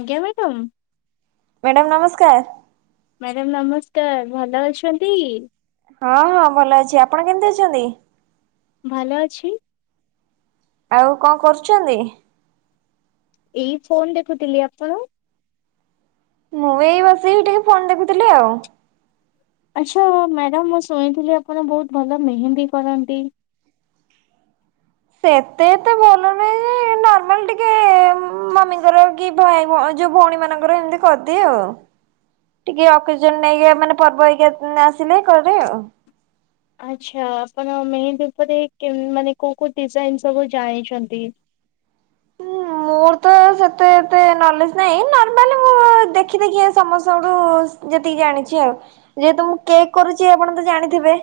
ଆଜ୍ଞା madam. Madam ନମସ୍କାର। Madam ନମସ୍କାର। ଭଲ ଅଛନ୍ତି? ହଁ ହଁ ଭଲ ଅଛି। ଆପଣ କେମିତି ଅଛନ୍ତି? ଭଲ ଅଛି। ଆଉ କଣ କରୁଛନ୍ତି? ଏଇ ଫୋନ୍ ଦେଖୁଥିଲି। ଆପଣ? ମୁଁ ଏଇ ବସିକି ଟିକେ ଫୋନ ଦେଖୁଥିଲି ଆଉ। ଆଚ୍ଛା ମ୍ୟାଡ଼ାମ ମୁଁ ଶୁଣିଥିଲି ଆପଣ ବହୁତ ଭଲ ମେହେନ୍ଦୀ କରନ୍ତି। ସେତେ ଏତେ ଭଲ ନୁହେଁ ଯେ ନର୍ମାଲ ଟିକେ ଉଁ ମମିଙ୍କର। କି ଭାଇ ଭ ଯୋଉ ଭଉଣୀମାନଙ୍କର ଏମିତି କରିଦିଏ ଆଉ। ଟିକେ ଅକେଜନ ନେଇକି ଆ ମାନେ ପର୍ବ ହେରିକା ଉଁ ଆସିଲେ କରେ ଆଉ। ଆଛା ଆପଣ ମେହେନ୍ଦୀ ଉପରେ ମାନେ କୋଉଁ କୋଉଁ ଡିଜାଇନ ସବୁ ଜାଣିଛନ୍ତି? ହୁଁ। ମୋର ତ ସେତେ ଏତେ ନଲେଜ ନାହିଁ ନର୍ମାଲି ମୁଁ ଦେଖି ଦେଖି ସମସ୍ତଙ୍କଠୁ ଯେତିକି ଜାଣିଛି ଆଉ ଯେହେତୁ ମୁଁ କେକ୍ କରୁଛି ଆପଣ ତ ଜାଣିଥିବେ?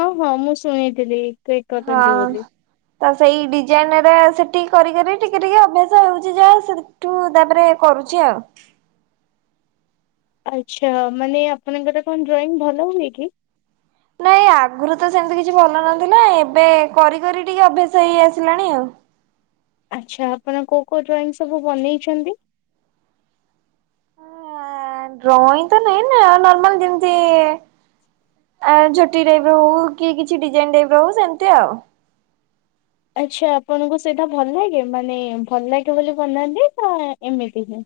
ହଁ ହଁ ମୁଁ ଶୁଣିଥିଲି। କେକ୍ ହଁ କରନ୍ତି ବୋଲି। ତ ସେଇ ଡିଜାଇନରେ ସେଠିକି କରିକରି ଟିକେ ଟିକେ ଅଭ୍ୟାସ ହଉଛି ଯାହା ସେଉଠୁ ତାପରେ କରୁଛି ଆଉ। ଆଛା ମାନେ ଆପଣଙ୍କର କଣ ଡ୍ରଇଂ ଭଲ ହୁଏ କି? ନାଇଁ ଆଗରୁ ତ ସେମତି କିଛି ଭଲ ନଥିଲା ଏବେ କରି କରି ଟିକେ ଅଭ୍ୟାସ ହେଇ ଆସିଲାଣି ଆଉ। ଆଛା ଆପଣ କୋଉଁ କୋଉଁ ଡ୍ରଇଂ ସବୁ ବନେଇଛନ୍ତି? ଡ୍ରଇଂ ତ ନହିଁ ନା ନର୍ମାଲ ଯେମିତି ଆ ଝୋଟି ଟାଇପ୍ ର ହଉ କି କିଛି ଡିଜାଇନ ଟାଇପର୍ ହଉ ସେମତି ଆଉ। ଆଛା ଆପଣଙ୍କୁ ସେଇଟା ଭଲ ଲାଗେ? ମାନେ ଭଲ ଲାଗେ ବୋଲି ବନାନ୍ତି ନା ଏମିତି ହିଁ।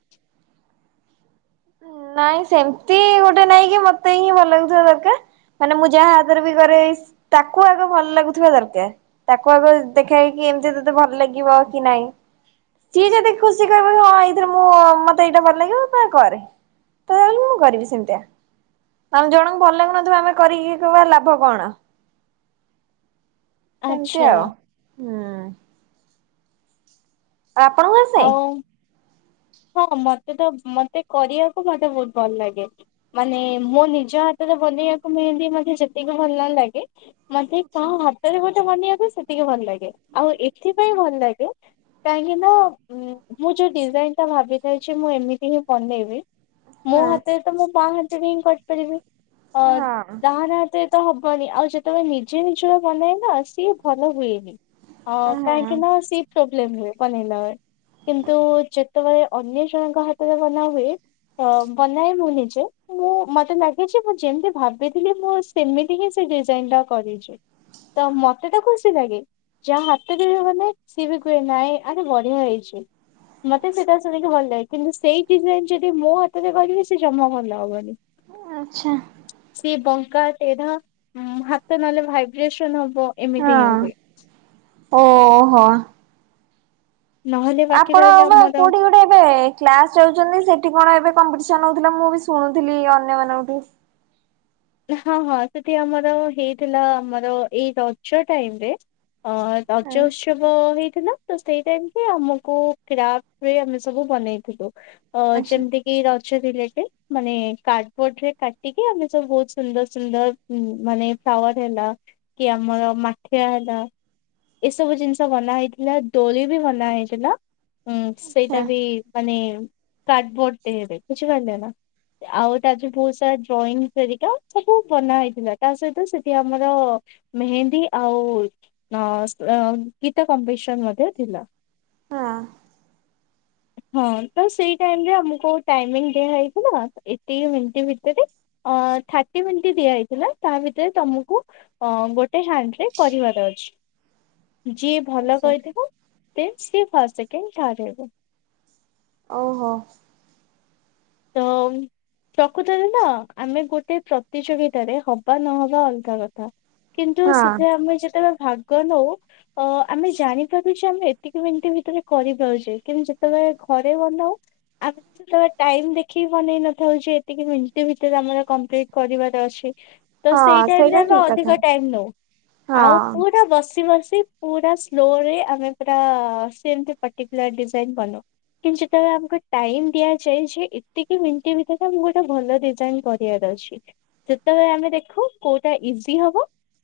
ନାଇଁ ସେମତି ଗୋଟେ ନାଇଁ କି ମତେିଁ ହିଁ ଭଲ ଲାଗୁଥିବା ଦରକାର୍ ମାନେ ମୁଁ ଯାହା ହାତରେ ବି କରେ, ତାକୁ ଆଗ ଭଲ ଲାଗୁଥିବା ଦରକାର୍। ତାକୁ ଆଗ ଦେଖାଏକି, ଏମିତି ତତେ ଭଲ ଲାଗିବ କି ନାଇଁ? ସିଏ ଯେତିକି ଖୁସି କହିବ କି ହଁ ଏଇଥିରେ ମୁଁ ମତେ ଏଇଟା ଭଲ ଲାଗିବ ମୁଁ କରେ। ତାହେଲେ ମୁଁ କରିବି ସେମିତିଆ, ଜଣଙ୍କୁ ଭଲ ଲାଗୁନଥିବ ଆମେ କରିକି କି ବା ଲାଭ କଣ? ସେମିତି ଆଚ୍ଛା ଆଉ, ହୁଁ। ଆ ଆପଣଙ୍କୁ ଆସେ? ଆଉ ହଁ ମତେ ତ ମତେ କରିଆକୁ ମତେ ବହୁତ ଭଲ ଲାଗେ। ମାନେ ମୋ ନିଜ ହାତରେ ବନେଇଆକୁ ମେହେନ୍ଦୀ ମତେ ଯେତିକି ଭଲ ନ ଲାଗେ ମତେ କଣ ହାତରେ ଗୋଟେ ବନେଇବାକୁ ସେତିକେ ଭଲ ଲାଗେ ଆଉ ଏଥିପାଇଁ ଭଲ ଲାଗେ କାହିଁକିନା, ମୁଁ ଯୋଉଁ ଡିଜାଇନ୍ ତ ଭାବିଥାଇଛି ମୁଁ ଏମିତି ହିଁ ବନେଇବି, ମୋ ହଁ ହାତରେ ତ ମୋ ବାଁ ହାତରେ ହିଁ କରିପାରିବି। ଅ ହଁ ଡାହାଣ ହାତ ରେ ତ ହବନି, ଆଉ ଯେ ତମେ ନିଜେ ନିଜର ବନେଇବା ନା ସିଏ ଭଲ ହୁଏନି, ହଁ କାହିଁକି ନା ସିଏ ପ୍ରୋବ୍ଲେମ ହୁଏ ବନେଇଲା ବେଳେ, କିନ୍ତୁ ଯେତେବେଳେ ଅନ୍ୟ ଜଣଙ୍କ ହାତରେ ବନା ହୁଏ ତ ବନାଏ ମୁୁ ନିଜେ। ମୁଁ ମତେ ଲାଗେ ଯେ ମୁଁ ଯେମିତି ଭାବିଥିଲି, ମୁଁ ସେମିତି ହିଁ ସେ ଡିଜାଇନ ଟା କରିଛି। ତ ମତେ ତ ଖୁସି ଲାଗେ। ଯାହା ହାତରେ ବି ବନାଏ, ସିଏ ବି କୁହେ ନାଇଁ ଆରେ ବଢିଆ ହେଇଛି। ମତେ ସେଇଟା ଶୁଣିକି ଭଲ ଲାଗେ, କିନ୍ତୁ ସେଇ ଡିଜାଇନ ଯଦି ମୋ ହାତରେ କରିବି ସେ ଜମା ଭଲ ହବନି। ଓ ଆଛା। ସିଏ ବଙ୍କା, ତେଢା ହାତ ନହେଲେ ଭାଇବ୍ରେସନ ହବ ଏମିତି ହି ହଁ। ହୁଏ। ଓହୋ ହଁ। ନହେଲେ ବାକି ଆପଣ ରହିଲା ବା ମୋର କୋଉଁଠି ଗୋଟେ ଏବେ କ୍ଲାସ ଯାଉଛନ୍ତି ସେଠି କଣ ଏବେ କମ୍ପିଟିସନ ହଉଥିଲା, ମୁଁ ବି ଶୁଣୁଥିଲି ଅନ୍ୟମାନଙ୍କଠୁ। ହଁ ହଁ ସେଠି ଆମର ହେଇଥିଲା, ଆମର ଏଇ ରଜ ଟାଇମ ରେ ହଁ ରଜ ଉତ୍ସବ ହେଇଥିଲା। ତ ସେଇ ଟାଇମକି ଆମକୁ କ୍ରାପ୍ ରେ ଆମେ ସବୁ ବନେଇଥିବୁ, ତ ଆଚ୍ଛା ଯେମିତିକି ଏ ରଜ ରିଲେଟେଡ୍, ମାନେ କାର୍ଡବୋର୍ଡ ରେ କାଟିକି ଆମେ ସବୁ ସୁନ୍ଦର ସୁନ୍ଦର ମାନେ ଫ୍ଲାୱାର ହେଲା, କି ଆମର ମାଠିଆ ହେଲା ଏସବୁ ଜିନିଷ ବନା ହେଇଥିଲା, ଦୋଳି ବି ବନା ହେଇଥିଲା ଉଁ ଆଚ୍ଛା ସେଇଟା ବି ମାନେ କାର୍ଡବୋଡ ଦେହେରେ ବୁଝିପାରିଲେ ନା। ଆଉ ତା ଯଉ ବହୁତ ସାରା ଡ୍ରଇଂ ହେରିକା। ସବୁ ବନା ହେଇଥିଲା, ତା ସହିତ ସେଠି ଆମର ମେହେନ୍ଦୀ ଆଉ ହଁ ଅଂ ଗୀତ କମ୍ପିଟିସନ ମଧ୍ୟ ଥିଲା। ହଁ। ହଁ ତ ସେଇ ଟାଇମ୍ ରେ ଆମକୁ ଟାଇମିଂ ଦିଆଯାଇଥିଲା। ଏତିକ ମିନିଟ ଭିତରେ ଅ ଥାର୍ଟି ମିଣ୍ଟି ଦିଆଯାଇଥିଲା। ତା ଭିତରେ ତମକୁ ହଁ ଗୋଟେ ହ୍ୟାଣ୍ଡ୍ ରେ କରିବାର ଅଛି। ଯିଏ ଭଲ ଆଚ୍ଛା କହିଥିବ ସେ ସିଏ ଫାଷ୍ଟ, ସେକେଣ୍ଡ, ଥାର୍ଡ଼ ହେବ। ଓହୋ। ତମ୍ ପ୍ରକୃତରେ ନା ଆମେ ଗୋଟେ ପ୍ରତିଯୋଗିତାରେ ହବା ନହବା ଅଲଗା କଥା। କିନ୍ତୁ ହଁ। ସେଥିରେ ଆମେ ଯେତେବେଳେ ଭାଗ ନଉ। ଓ ଆମେ ଜାଣିପାରୁଛେ ଯେ ଆମେ ଏତିକି ମିନିଟ୍ ଭିତରେ କରିପାରୁଛେ, କିନ୍ତୁ ଯେତେବେଳେ ଘରେ ବନାଉ ଆମେ ଯେତେବେଳେ ଟାଇମ୍ ଦେ ଦେଖି ବନେଇ ନଥାଉଛି ଏତିକି ମିତି ଭିତରେ ଆମର କମ୍ପ୍ଲିଟ କରିବାର ଅଛି। ତ ସେଇ ହଁ ଟାଇମ୍ ରେ ସେଇଟା ଆମେ ଠିକ କଥା ଅଧିକ ଟାଇମ୍ ନଉ ଆଉ ହଁ ପୁରା ବସି ବସି। ପୁରା ସ୍ଲୋ ରେ ଆମେ ପୁରା ସେମ୍ ତି ପର୍ଟିକୁଲାର ଡିଜାଇନ ବନାଉ। କିନ୍ତୁ ଯେତେବେଳେ ଆମକୁ ଟାଇମ୍ ଦିଆଯାଇଛି। ସେତିକି ମିଣ୍ଟି ଭିତରେ ମୁଁ ଗୋଟେ ଭଲ ଡିଜାଇନ କରିବାର ଅଛି। ସେତେବେଳେ ଆମେ ଦେଖୁ କୋଉଟା ଇଜି ହବ।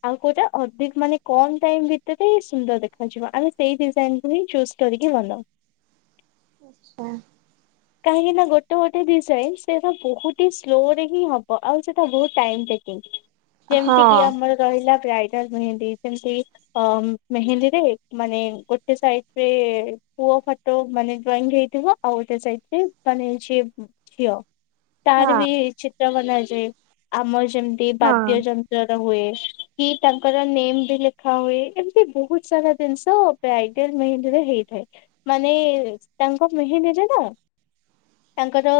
ଆଉ କୋଉଟା ଅଧିକ ମାନେ କ ଟାଇମ୍ ଭିତରେ ସୁନ୍ଦର ଦେଖାଯିବ ଆମେ ସେଇ ଡିଜାଇନ କୁ ହିଁ ଚୁ କରିକି ଭଲ। ଆଛା। କାହିଁକି ନା ଗୋ ଗୋଟେ ଗୋଟେ ଡିଜାଇନ ସେଇଟା ବହୁତ ହି ସ୍ଲୋ ରେ ହିଁ ହବ ଆଉ ସେଟା ବହୁତ ଟାଇମ ଟେକିଂ। ଯେମ୍ ତି କି ହଁ ଆମର ରହିଲା ବ୍ରାଇଡାଲ ମେହେନ୍ଦୀ, ଯେମତି ଅ ମେହେନ୍ଦୀରେ ମାନେ ଗୋଟେ ସାଇଡରେ ପୁଅ ଫଟ ତ ମାନେ ଡ୍ରଇଂ ହେଇଥିବ ଆଉ ଗୋଟେ ସାଇ ରେ ମାନେ ଝିଅ। ହଁ ତାର ବି ଚିତ୍ର ବନାଯାଏ, ଆମ ଯେମିତି ହଁ ବାଦ୍ୟ ଯନ୍ତ୍ରରେ ହୁଏ। କି ତାଙ୍କର ନେମ ବି ଲେଖା ହୁଏ ଏମତି ବହୁତ ସାରା ଜିନିଷ ଆଇଡଲ ମେଡିରେ ହେଇଥାଏ। ମାନେ ତାଙ୍କ ମେହେନ୍ଦୀରେ ତ? ତାଙ୍କର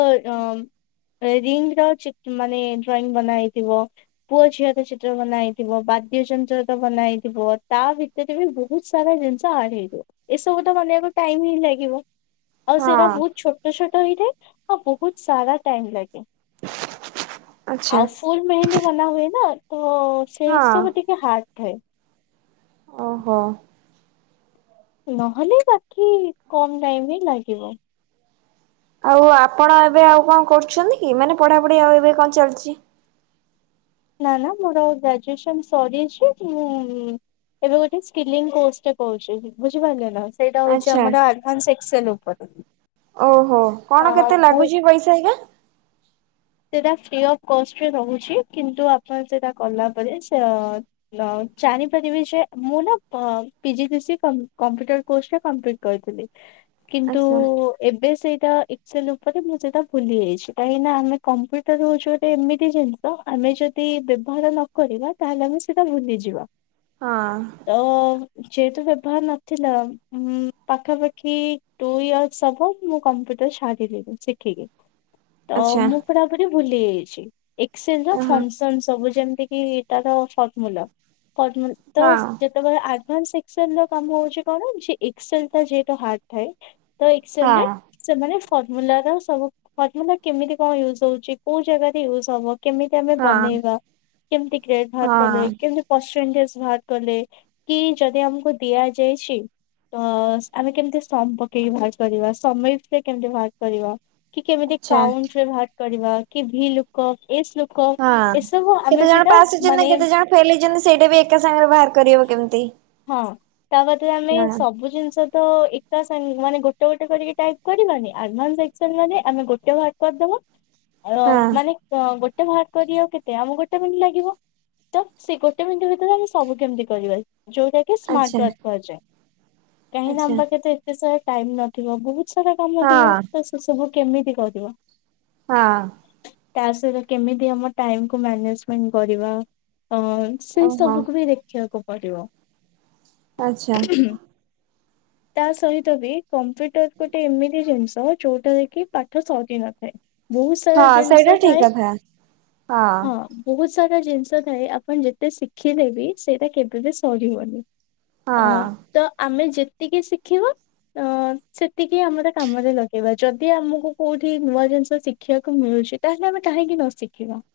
ରିଙ୍ଗ ର ଚି ମାନେ ଡ୍ରଇଂ ବନା ହେଇଥିବ। ପୁଅ ଝିଅ ତ ଚିତ୍ର ବନା ହେଇଥିବ ବାଦ୍ୟଯନ୍ତ୍ର ତ ବନା ହେଇଥିବ ତା ଭିତ ଭିତରେ ବି ବହୁତ ସାରା ଜିନିଷ ଆଡ ହେଇଯିବ ଏସବୁ ତ ବନେଇବାକୁ ଟାଇମ ହିଁ ଲାଗିବ। ଆଉ ସେଇଟା ହଁ ବହୁତ ଛୋଟ ଛୋଟ ହେଇଥାଏ, ଆଉ ବହୁତ ସାରା ଟାଇମ ଲାଗେ। ଆଚ୍ଛା ଆଉ ଫୁଲ ମେହେନ୍ଦୀ ବନା ହୁଏ ନା, ତ ସେଇ ହଁ ସବୁ ଟିକେ ହାର୍ ଥାଏ। ଓହୋ। ନହେଲେ ବାକି କମ୍ ଟାଇମ୍ ରେ ଲାଗିବ। ଆଉ ଆପଣ ଏବେ ଆଉ କଣ କରୁଛନ୍ତି କି ମାନେ ପଢାପଢି ଆଉ ଏବେ କଣ ଚାଲିଚି? ନା ନା ମୋର ଗ୍ରାଜୁଏସନ ସରିଛି। ମୁଁ ଏବେ ଗୋଟେ ସ୍କିଲ କୋସରେ କହୁଛି ବୁଝିପାରିଲେ ନା? ସେଇଟା ହଉଛି ଆଚ୍ଛା ଆମର ଆଡଭାନ୍ସ ଏକ୍ସେଲ ଉପରେ। ଓହୋ ଅ କଣ କେତେ ମୁଁ ଲାଗୁଛି ପଇସା ଆଜ୍ଞା। ସେଟା ଫ୍ରି ଅଫ କଷ୍ଟରେ ରହୁଛି। କିନ୍ତୁ ଆପଣ ସେଟା କଲା ପରେ ସେ ଅ ଜାଣିପରିବେ ଯେ, ମୁଁ ନା ପି ଜି ଡି ସି କମ କମ୍ପ୍ୟୁଟର କୋର୍ସ ଟା କମ୍ପ୍ଲିଟ କହୁଥିଲି। କିନ୍ତୁ ଆଚ୍ଛା ଏବେ ସେଇଟା ଏକ୍ସେଲ୍ ଉପରେ ମୁଁ ସେଇଟା ଭୁଲି ଯାଇଛି। କାହିଁକି ନା ଆମେ କମ୍ପ୍ୟୁଟର ହଉଛି ଗୋଟେ ଏମିତି ଜିନିଷ, ଆମେ ଯଦି ବ୍ୟବହାର ନ କରିବା ତାହେଲେ ଆମେ ସେଟା ଭୁଲିଯିବ। ହଁ। ତ ଯେହେତୁ ବ୍ୟବହାର ନଥିଲା ଉ ପାଖାପାଖି ଟୁ ଇୟର୍ସ ସବୁ ମୁଁ କମ୍ପ୍ୟୁଟର ସାରିଲିଣି ଶିଖିକି। ହଁ। ତ ମୁଁ ପୁରାପୁରି ଭୁଲି ଯାଇଛି ଏକ୍ସସେଲ ର ଓହୋ ଫଙ୍ଗ ମନ ସବୁ ଯେମିତି କି ତା ର ଫର୍ମୁଲା‌ ଫମୁ ତ ହଁ ଜେ ତ ଆଡଭାନ୍ସ ଏକ୍ସଲ ର କାମ ହଉଛି କଣ ଜେ ଏକ୍ସଲ ଟା ଯେହେତୁ ହାର୍ଡ ଥାଏ। ତ ଏକ୍ସସେଲ ରେ ହଁ ସେମାନେ ଫର୍ମୁଲାର ସବୁ ଫର୍ମୁଲା କେମିତି କଣ ୟୁଜ ହଉଛି କୋଉ ଜାଗା ରେ ୟୁଜ ହବ, କେମିତି ଆମେ ହଁ ବନେଇବା, କେମତି ଗ୍ରେଡ ଭାର ହଁ କଲେ, କେମତି ପରସେଣ୍ଟେଜ ବାହାର କଲେ କି ଯଦି ଆମକୁ ଦିଆ ଯାଇଛି। ତ ଆମେ କେମତି ସମ ପକେଇକି ବାହାର କରିବା ସମେଫ କେମିତି ବାହାର କରିବା। କି କେମିତି ଆଚ୍ଛା କାଉଣ୍ଟରେ ବାହାର କରିବା, କି ଭି ଲୋ ଏସ ଲୋ କ ହଁ ଏସବୁ ଆମେ ସେଇଟା ମାନେ କଇଲେ ଯେମତି ସେଇଟା ବି ଏକା ସାଙ୍ଗରେ ବାହାର କରିହବ କେମିତି? ହଁ ତା ବାଦ ଆମେ ହଁ ସବୁ ଜିନିଷ। ତ ଏକାସାଙ୍ଗ ମାନେ ଗୋଟେ ଗୋଟେ କରିକି ଟାଇପ କରିବାନି ଆଡାଭାନସ ଏକ୍ସଲ ମାନ ଆମେ ଗୋଟେ ଭାର କରିଦବା। ଅ ହଁ ମାନେ କ ଗୋଟେ ଭାର। କରିବାକୁ କେତେ ଆମକୁ ଗୋଟେ ମିନିଟ୍ ଲାଗିବ ତ ସେ ଗୋଟେ ମିନିଟ୍ ଭିତରେ ଆମେ ସବୁ କେମିତି କରିବା। ଯୋଉଟା କି ସ୍ମାର୍ଟ ଆଚ୍ଛା ୱାର୍କ କୁହାଯାଏ କାହିଁକି ନା ଆଚ୍ଛା ଆମ ପାଖରେ ତ ଏତେ ସାରା ଟାଇମ ନଥିବ ବହୁ ସରା କାମ ଥିବ ହଁ ତ ସେ ସବୁ କେମିତି କରିବା। ହଁ। ତା ସହିତ କେମିତି ଆମ ଟାଇମକୁୁ ମ୍ୟାନେଜମେଣ୍ଟ କରିବା କଣ। ସେଇ ଓହୋ ସବୁକୁୁ ବି ଦେଖିବାକୁ ପଡିବ। ଆଚ୍ଛା। ତା ସହିତ ବି କମ୍ପ୍ୟୁଟର ଗୋଟେ ଏମିତି ଜିନିଷ। ଯୋଉଟା ରେ କି ପାଠ ସରି ନଥାଏ। ବହୁତ ସାରା ହଁ ସେଇଟା ଜିନିଷ ଠିକ ଥାଏ କଥା ହଁ। ବହୁତ ସାରା ଜିନିଷ ଥାଏ ଆପଣ ଯେତେ ଶିଖିଲେ ବି ସେଇଟା କେବେ ବି ସରିବନି। ଅ ହଁ। ତ ଆମେ ଯେତିକି ଶିଖିବା। ଆ ସେତିକି ଆମର କାମରେ ଲଗେଇବା ଯଦି ଆମକୁ କୋଉଠି ନୂଆ ଜିନିଷ ଶିଖିବାକୁ ମିଳୁଛି। ତାହେଲେ ଆମେ କାହିଁକି ନ ଶିଖିବା।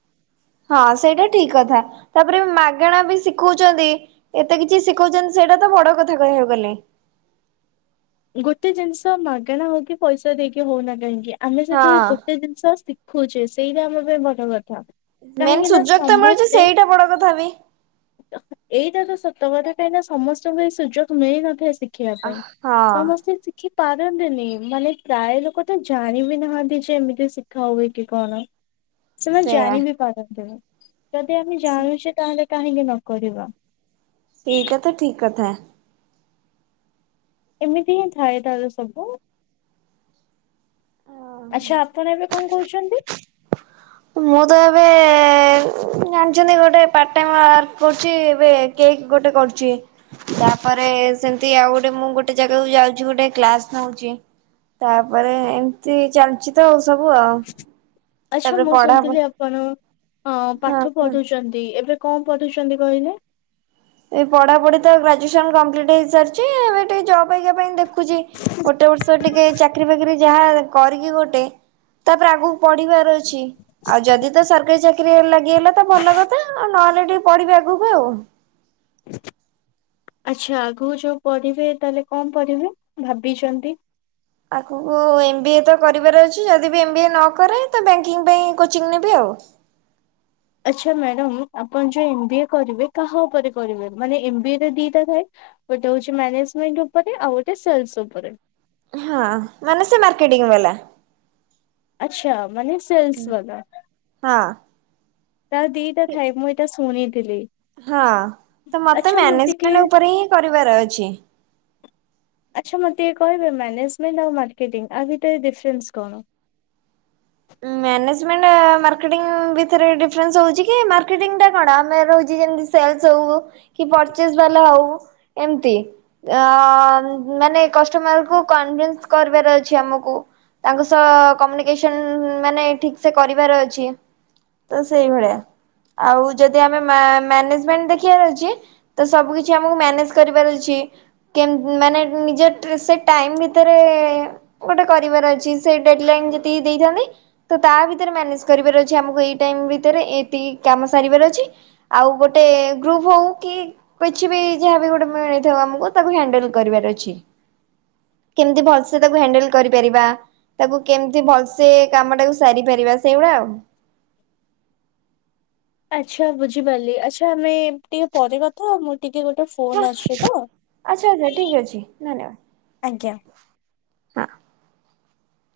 ହଁ ସେଇଟା ଠିକ କଥା ତାପରେ ମାଗଣା ବି ଶିଖଉଛନ୍ତି। ଏତେ କିଛି ଶିଖଉଛନ୍ତି ସେଇଟା ତ ବଡ କଥା କହିବାକୁ ଗଲେ। ଗୋଟେ ଜିନିଷ ମାଗଣା ହଉ କିି ପଇସା ଦେଇକି ହଉନା କାହିଁକି ଆମେ ସେଠି ହଁ ଗୋଟେ ଜିନିଷ ସି ଖୁଚେ ସେଇଟା ଆମ ପାଇଁ ବଡ କଥା। ମେନ୍ କାହିଁକି ନା ସୁଯୋଗ ତ ମିଳୁଛି ସମସ୍ତେ ସେଇଟା ବଡ କଥା ବି। ଏଇଟା ତ ସତ କଥା କାହିଁକି ନା ସମସ୍ତଙ୍କୁ ଏ ସୁଯୋଗ ମିଳିନଥାଏ ଶିଖିବା ପାଇଁ। ହଁ ସମସ୍ତେ ଶିଖି ପାରନ୍ତିନି ମାନେ ପ୍ରାୟ ଲୋକ ତ ଜାଣିବି ନାହାନ୍ତି ଯେ ଏମିତି କିଛି ଶିଖା ହୁଏ କି କଣ ‌। ସେମାନେ ସେଇଆ ଜାଣ ବି ପାରନ୍ତିନ୍ତିମି ଯଦି ଆମେ ଜଣୁଛେ ତାହେଲେ। କାହିଁକି ନକରିବା। ସେଇ କଥା ଠିକ କଥା। ଏମିତି ହିଁ ଥାଏ ତାର ସବୁ। ଓହୋ ଆଚ୍ଛା ଆପଣ ଏବେ କଣ କରୁଛନ୍ତି ମୁଁ ତ ଏବେ। ଉ ଜାଣିଛନ୍ତି ଗୋଟେ ପାଟ ଟାଇମ ୱାର୍କ କରୁଛି ଏବେ କେକ୍ ଗୋଟେ କରୁଛି। ତାପରେ ସେମତି ଆଉ ଗୋଟେ ମୁଁ ଗୋଟେ ଜାଗାକୁ ଯାଉଛି ଗୋଟେ କ୍ଲାସ ନଉଛି। ତାପରେ ଏମିତି ଚାଲିଛି ତ ଆଉ ସବୁ ଆଉ। ଆଚ୍ଛା ତାପରେ ମୁଁ ପଢା ହଁ ଶୁଣିଥିଲି ଆପଣ ଅ ପାଠ କୁହ। ପଢୁଛନ୍ତି ଏବେ। କଁ ପଢଠୁଛନ୍ତି କହିଲେ? ଏ ପଢ଼ାଢ଼ି ତ ଗ୍ରାଜୁଏସନ୍ କମ୍ପ୍ଲିଟ୍ ହେଇସାରିଛି ଏବେ ଟିକେ ଜବ୍ ହେଇକା ପାଇଁ ଦେ ଦେଖୁଛି ଗୋଟେ ବର୍ଷ ଟିକେ ଚାକିରି ଫାକିରି ଯାହା କରିକି ଗୋଟେ। ତାପରେ ଆଗକୁ ପଢିବାର ଅଛି। ଆଉ ଯଦି ତ ସରକାରୀ ଚାକିରି ଲାଗିଗଲା ତ ଭଲ କଥା। ଆଉ ନହେଲେ ଟିକେ ପଢିବେ ଆଗକୁ ଆଉ। ଆଚ୍ଛା ଆଗକୁ ଯୋଉ ପଢିବେ ତାହେଲେ କଣ ପଢିବେ ଭାବିଛନ୍ତି? ଆଗକୁ ଏମ୍ ବି ଏ ତ କରିବାର ଅଛି। ଯଦି ବି ଏମ୍ ବି ଏ ନକରେ ତ ବ୍ୟାଙ୍କିଙ୍ଗ ପାଇଁ କୋଚିଂ ନେବି ଆଉ। ଆଚ୍ଛା ମ୍ୟାଡାମ ଆପଣ ଯୋଉ ଏମ୍ ବି ଏ କରିବେ କାହା ଉପରେ କରିବେ? ମାନେ ଏମ ବି ଏ ଦିଟା ଥାଏ। ଗୋଟେ ହଉଛି ମ୍ୟାନେଜମେଣ୍ଟ ଉପରେ ଆଉ ଗୋଟେ ସେଲସ ଉପରେ। ହଁ ମାନେ ସେ ମାର୍କେଟିଂ ବାଲା। ଆଚ୍ଛା ମାନେ ସେଲସ ବାଲା। ହଁ। ତାର ଦିଟା ଥାଏ ମୁଁ ଏଇଟା ଶୁଣିଥିଲି। ହଁ ତ ମତେ ଆଚ୍ଛା ଟିକେ ମ୍ୟାନେଜମେଣ୍ଟ ଉପରେ ହିଁ କରିବାର ଅଛି। ଆଚ୍ଛା ମତେ ଟିକେ କହିବେ, ମାନେଜମେଣ୍ଟ ଆଉ ମାର୍କେଟିଂ ଆ ଭିତରେ ଡିଫରେନ୍ସ କଣ? ମ୍ୟାନେଜମେଣ୍ଟ ମାର୍କେଟିଂ ଭିତରେ ଡିଫରେନ୍ସ ହଉଚି କି, ମାର୍କେଟିଂ ଟା କଣ ଆମେ ରହୁଚି ଯେମତି ସେଲସ ହଉ କି ପରଚେସ୍ ବାଲା ହଉ ଏମିତି। ଅ ମାନେ କଷ୍ଟମର କୁ କନଭେନ୍ସ କରିବାର ଅଛି ଆମକୁ। ତାଙ୍କ ସହ କମ୍ୟୁନିକେସନ ମାନେ ଠିକ୍ ସେ କରିବାର ଅଛି, ତ ସେଇଭଳିଆ। ଆଉ ଯଦି ଆମେ ମା ମ୍ୟାନେଜମେଣ୍ଟ ଦେଖିବାର ଅଛି ତ ସବୁ କିଛି ଆମକୁ ମ୍ୟାନେଜ କରିବାର ଅଛି। କେମ୍ ମାନେ ନିଜ ସେ ଟାଇମ୍ ଭିତରେ ଗୋଟେ କରିବାର ଅଛି ସେ ଡେଡ ଲାଇନ୍ ଯେତିକି ଦେଇଥାନ୍ତି ତ ତା ଭିତରେ ମ୍ୟାନେଜ କରିବାର ଅଛି ଆମକୁ ଏଇ ଟାଇମ୍ ଭିତରେ ଏତିକି କାମ ସାରିବାର ଅଛି। ଆଉ ଗୋଟେ ଗ୍ରୁପ ହଉ କି କିଛି ବି ଯାହାବି ଗୋଟେ ମିଳିଥାଉ ଆମକୁ ତାକୁ ହ୍ୟାଣ୍ଡଲ କରିବାର ଅଛି। କେମିତି ଭଲସେ ତାକୁ ହ୍ୟାଣ୍ଡେଲ କରିପାରିବା। ତାକୁ କେମିତି ଭଲ ସେ କାମଟାକୁ ସାରିପାରିବା ସେଇଭଳିଆ ଆଉ। ଆଚ୍ଛା ବୁଝିପାରିଲି। ଆଚ୍ଛା ଆମେ ଟିକେ ପରେ କଥା ହବା। ମୁଁ ଟିକେ ଗୋଟେ ଫୋନ ଆସୁଛି ତ ଆଚ୍ଛା ଆଚ୍ଛା ଠିଲ ଅଛି ଧନ୍ୟବାଦ। ଆଜ୍ଞା। [inaudible]